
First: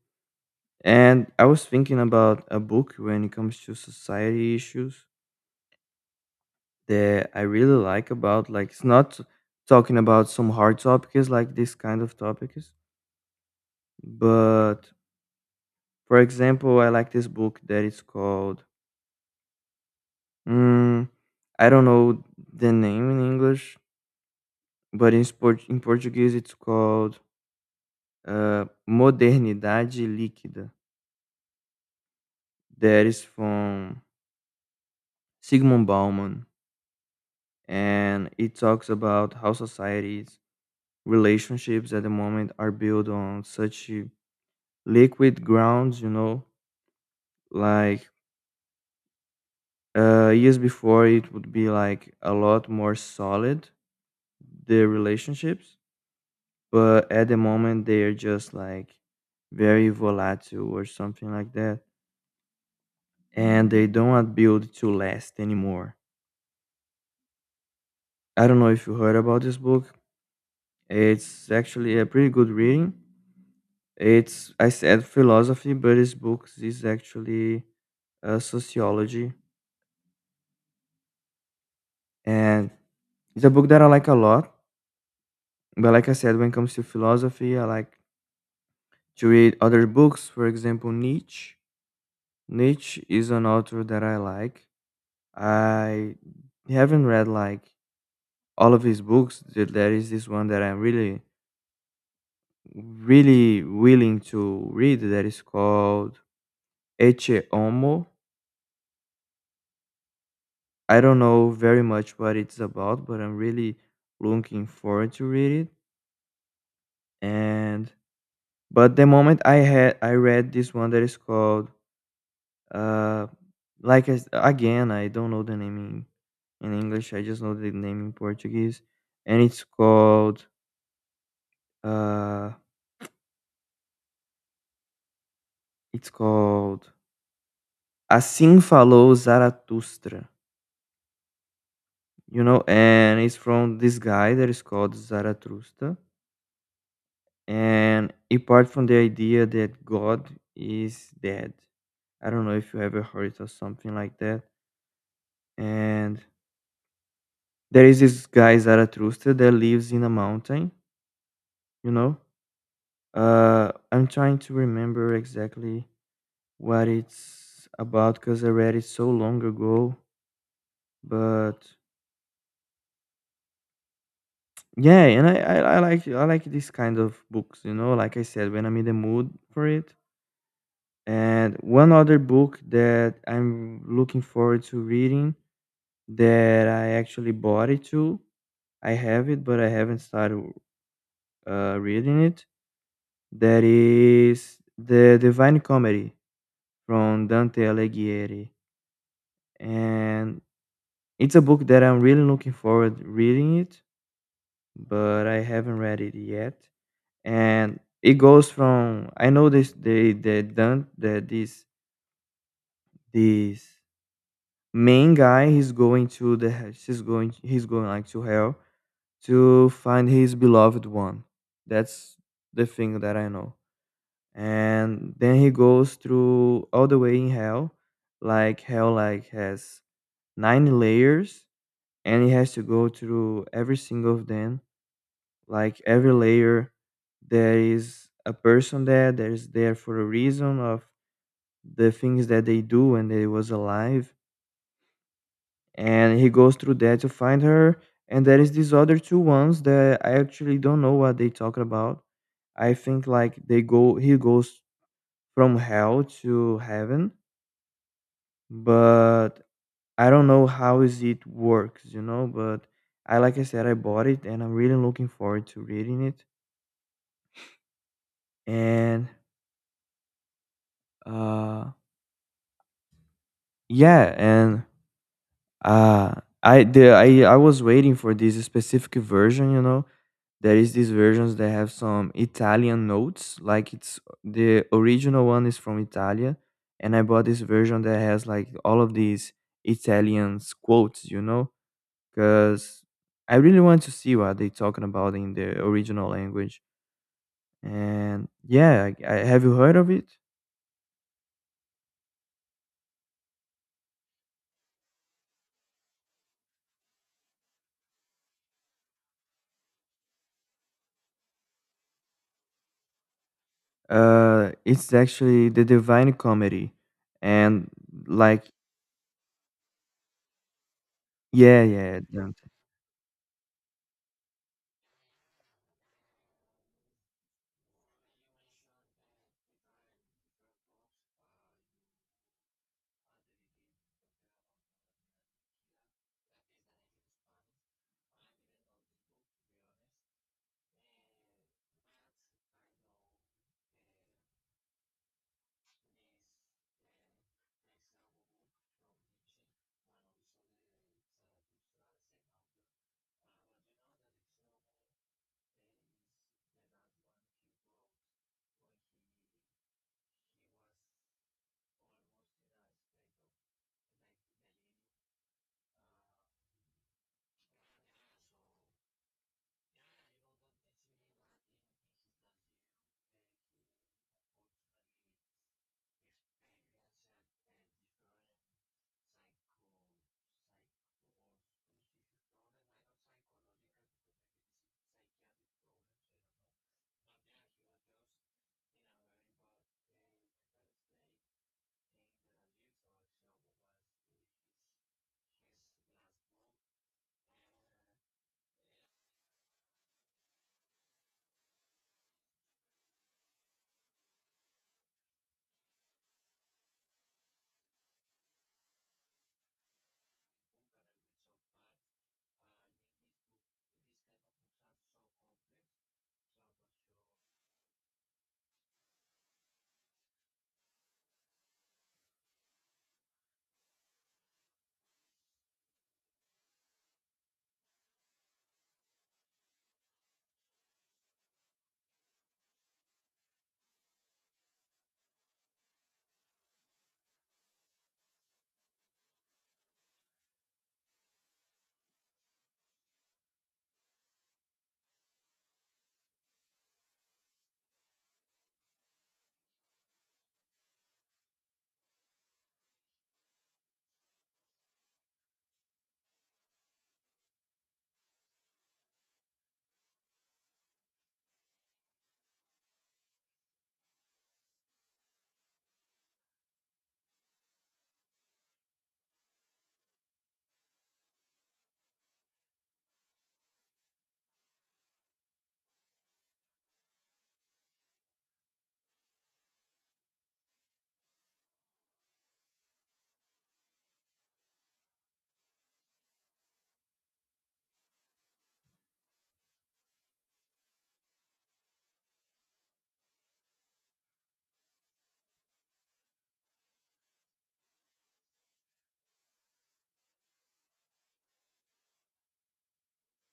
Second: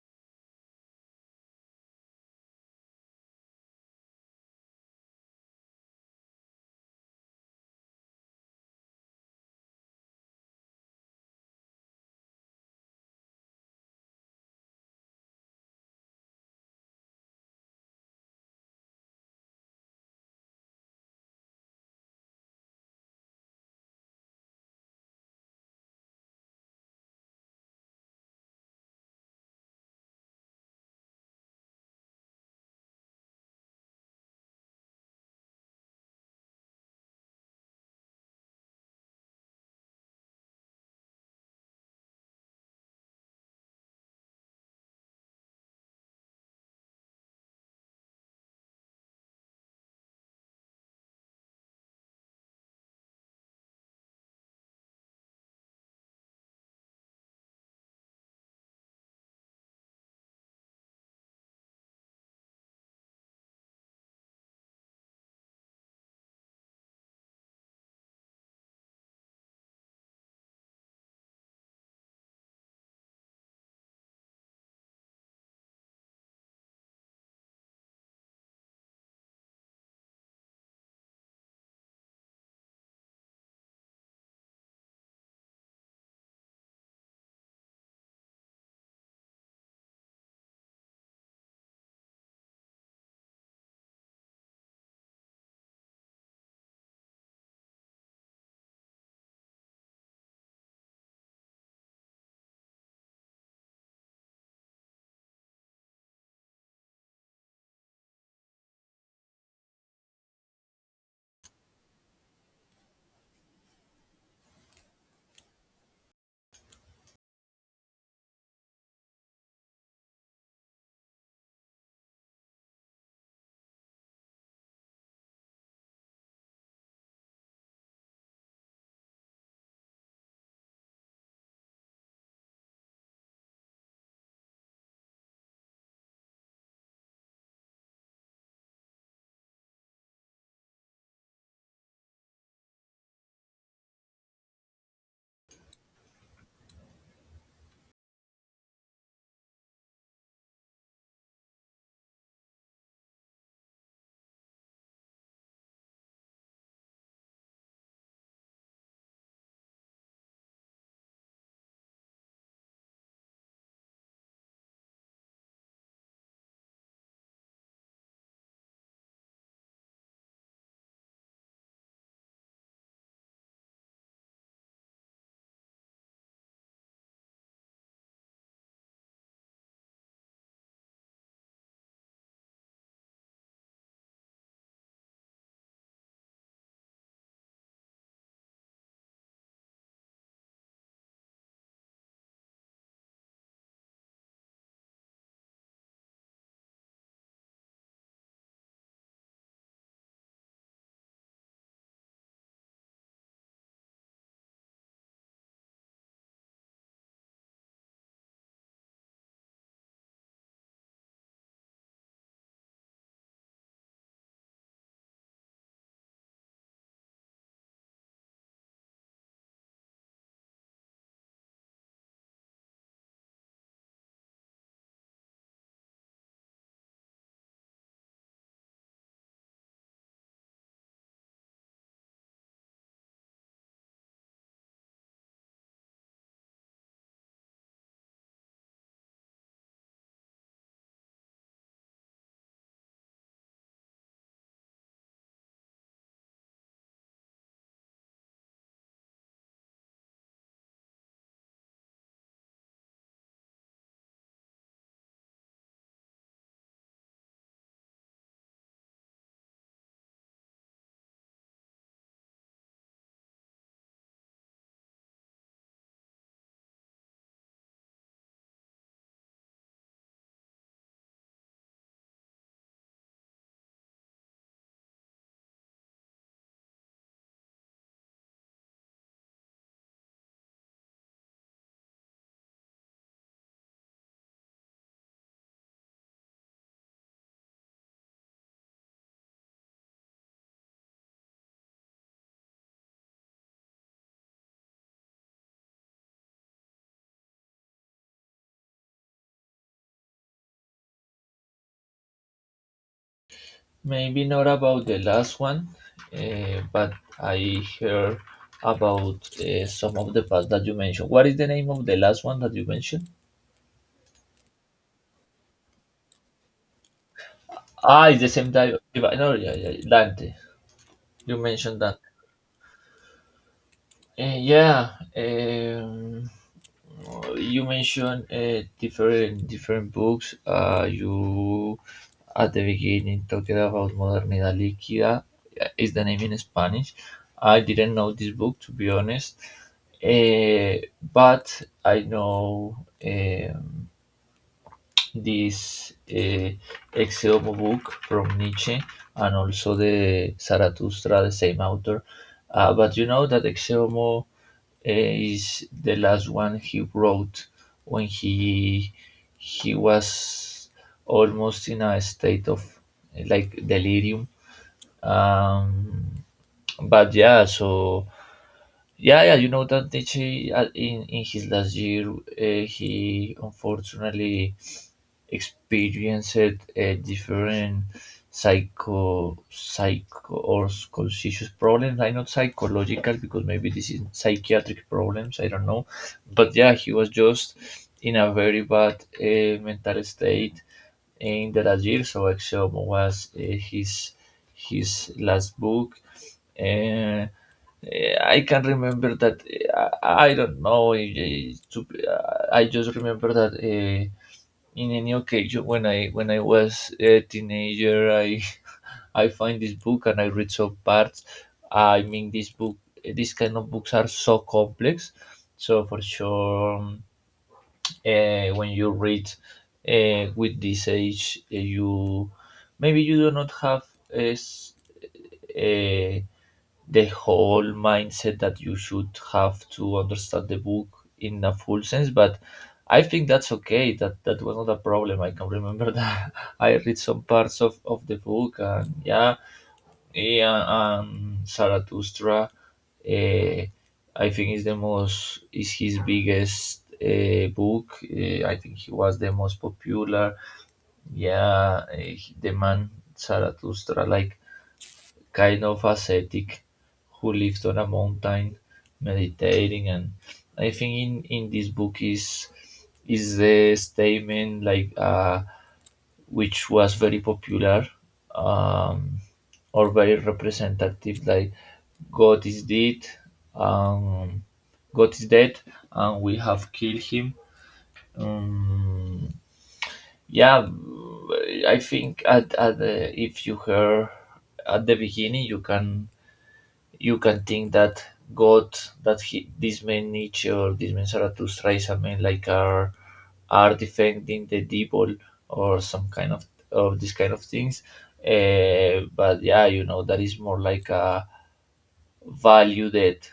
[SPEAKER 1] And I was thinking about a book when it comes to society issues that I really like about, like it's not talking about some hard topics like this kind of topics, but for example, I like this book that is called Mm, I don't know the name in English, but in Portuguese it's called Modernidade Líquida. That is from Sigmund Bauman. And it talks about how societies, relationships at the moment are built on such liquid grounds, you know, like years before it would be like a lot more solid, the relationships, but at the moment they are just like very volatile or something like that, and they don't build to last anymore. I don't know if you heard about this book. It's actually a pretty good reading. It's I said philosophy, but this book is actually sociology, and it's a book that I like a lot. But like I said, when it comes to philosophy, I like to read other books, for example Nietzsche. Nietzsche is an author that I like. I haven't read like all of his books. There is this one that I'm really, really willing to read that is called Ecce Homo. I don't know very much what it's about, but I'm really looking forward to read it. And but the moment I had I read this one that is called uh like I s again I don't know the name in English. I just know the name in Portuguese, and it's called uh it's called Assim Falou Zarathustra, you know, and it's from this guy that is called Zarathustra. And apart from the idea that God is dead, I don't know if you ever heard it or something like that. And there is this guy Zarathustra that lives in a mountain, you know. I'm trying to remember exactly what it's about because I read it so long ago, but yeah, and I like I like this kind of books, you know, like I said, when I'm in the mood for it. And one other book that I'm looking forward to reading that I actually bought it to. I have it, but I haven't started reading it. That is The Divine Comedy from Dante Alighieri. And it's a book that I'm really looking forward reading it, but I haven't read it yet. And it goes from I know this they done that this main guy he's going to the he- she's going he's going like to hell to find his beloved one. That's the thing that I know. And then he goes through all the way in hell like has nine layers, and he has to go through every single of them, like every layer there is a person there that is there for a reason of the things that they do when they was alive, and he goes through that to find her. And there is these other two ones that I actually don't know what they talk about. I think like they go he goes from hell to heaven, but I don't know how is it works, you know. But I like I said, I bought it and I'm really looking forward to reading it. And uh yeah, and uh I the I was waiting for this specific version, you know. There is these versions that have some Italian notes, like it's the original one is from Italia, and I bought this version that has like all of these Italians quotes, you know, because I really want to see what they talking about in the original language. And yeah, have you heard of it?
[SPEAKER 2] Maybe not about the last one, but I heard about, some of the past that you mentioned. What is the name of the last one that you mentioned?
[SPEAKER 1] It's actually the Divine Comedy, and
[SPEAKER 2] Ah, it's the same
[SPEAKER 1] like
[SPEAKER 2] di- divi- No, yeah, yeah, Dante. You
[SPEAKER 1] yeah,
[SPEAKER 2] mentioned
[SPEAKER 1] yeah,
[SPEAKER 2] that.
[SPEAKER 1] don't.
[SPEAKER 2] Yeah, um, you mentioned different different books. You at the beginning talked about Modernidad Líquida. Is the name in Spanish? I didn't know this book, to be honest, uh, but I know, um this Exeomo book from Nietzsche, and also the Zarathustra, the same author. But you know that Exeomo is the last one he wrote when he was almost in a state of like delirium. Um, but yeah, so yeah, yeah, you know that Nietzsche, in his last year, he unfortunately experienced a different psycho or conscious problems. I not psychological, because maybe this is psychiatric problems. I don't know, but yeah, he was just in a very bad mental state in the last year. So Axiom was his his last book. Uh, I can remember that eh, I don't know. I just remember that. Uh, in any occasion, when I was a teenager, I I find this book and I read some parts. I mean, this book, these kind of books are so complex. So for sure, when you read with this age, you maybe you do not have as, eh, the whole mindset that you should have to understand the book in a full sense. But I think that's okay, that that was not a problem. I can remember that I read some parts of the book, and yeah, yeah. Zarathustra, uh, I think is the most, is his biggest book. I think he was the most popular. Yeah, the man Zarathustra, like kind of ascetic who lived on a mountain meditating. And I think in this book is the statement, like which was very popular, um or very representative, like, God is dead. um God is dead, and we have killed him. um yeah. I think at the, if you hear at the beginning you can think that God, that he, this man Nietzsche or this man Zarathustra is a man like, are defending the devil or some kind of this kind of things. But yeah, you know that is more like a value that,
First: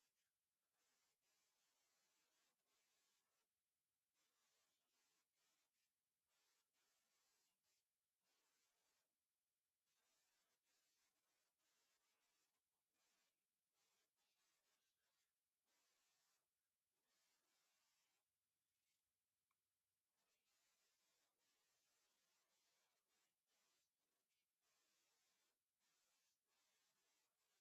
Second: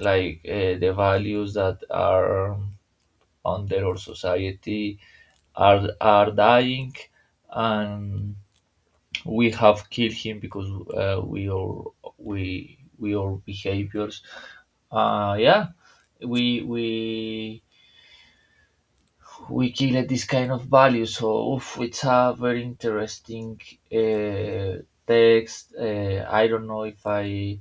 [SPEAKER 2] like, the values that are under our society are dying, and we have killed him because uh, we are we are behaviors, yeah, we we we killed this kind of value. So oof, it's a very interesting uh, text. I don't know if i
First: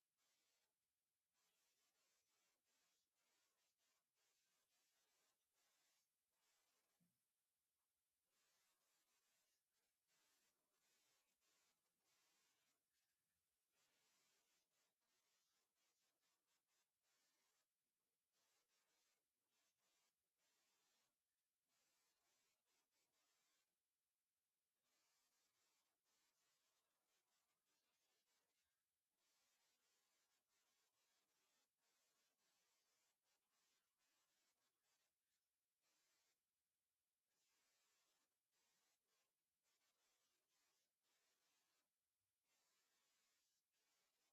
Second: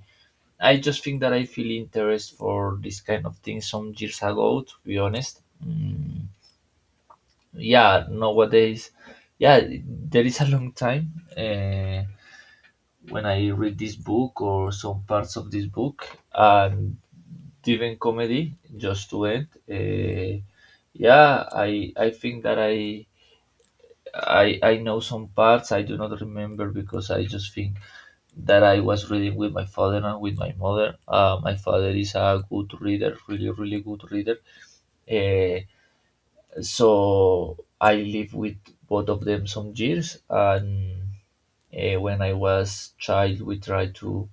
[SPEAKER 2] i just think that I feel interest for this kind of thing some years ago, to be honest. Yeah, nowadays. Yeah, there is a long time when I read this book or some parts of this book. And even Comedy, just to end. Yeah, I think that I know some parts, I do not remember, because I just think that I was reading with my father and with my mother. My father is a good reader, really really good reader. Uh, so I lived with both of them some years and. When I was child, we tried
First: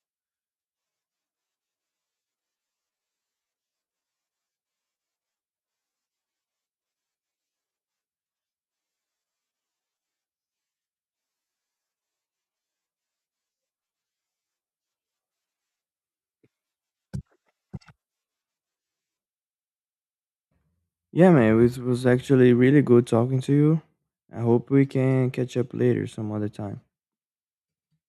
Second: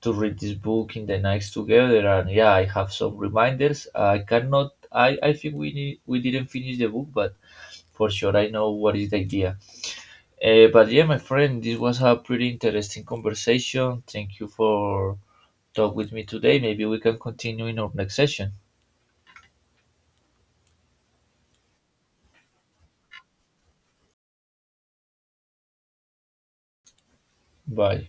[SPEAKER 2] to read this book in the nights together. And yeah, I have some reminders, I cannot I I think we didn't finish the book, but for sure I know what is the idea. But yeah, my friend, this was a pretty interesting conversation. Thank you for talk with me today. Maybe we can continue in our next session.
[SPEAKER 1] Yeah, man, it was actually really good talking to you. I hope we can catch up later some other time.
[SPEAKER 2] Bye.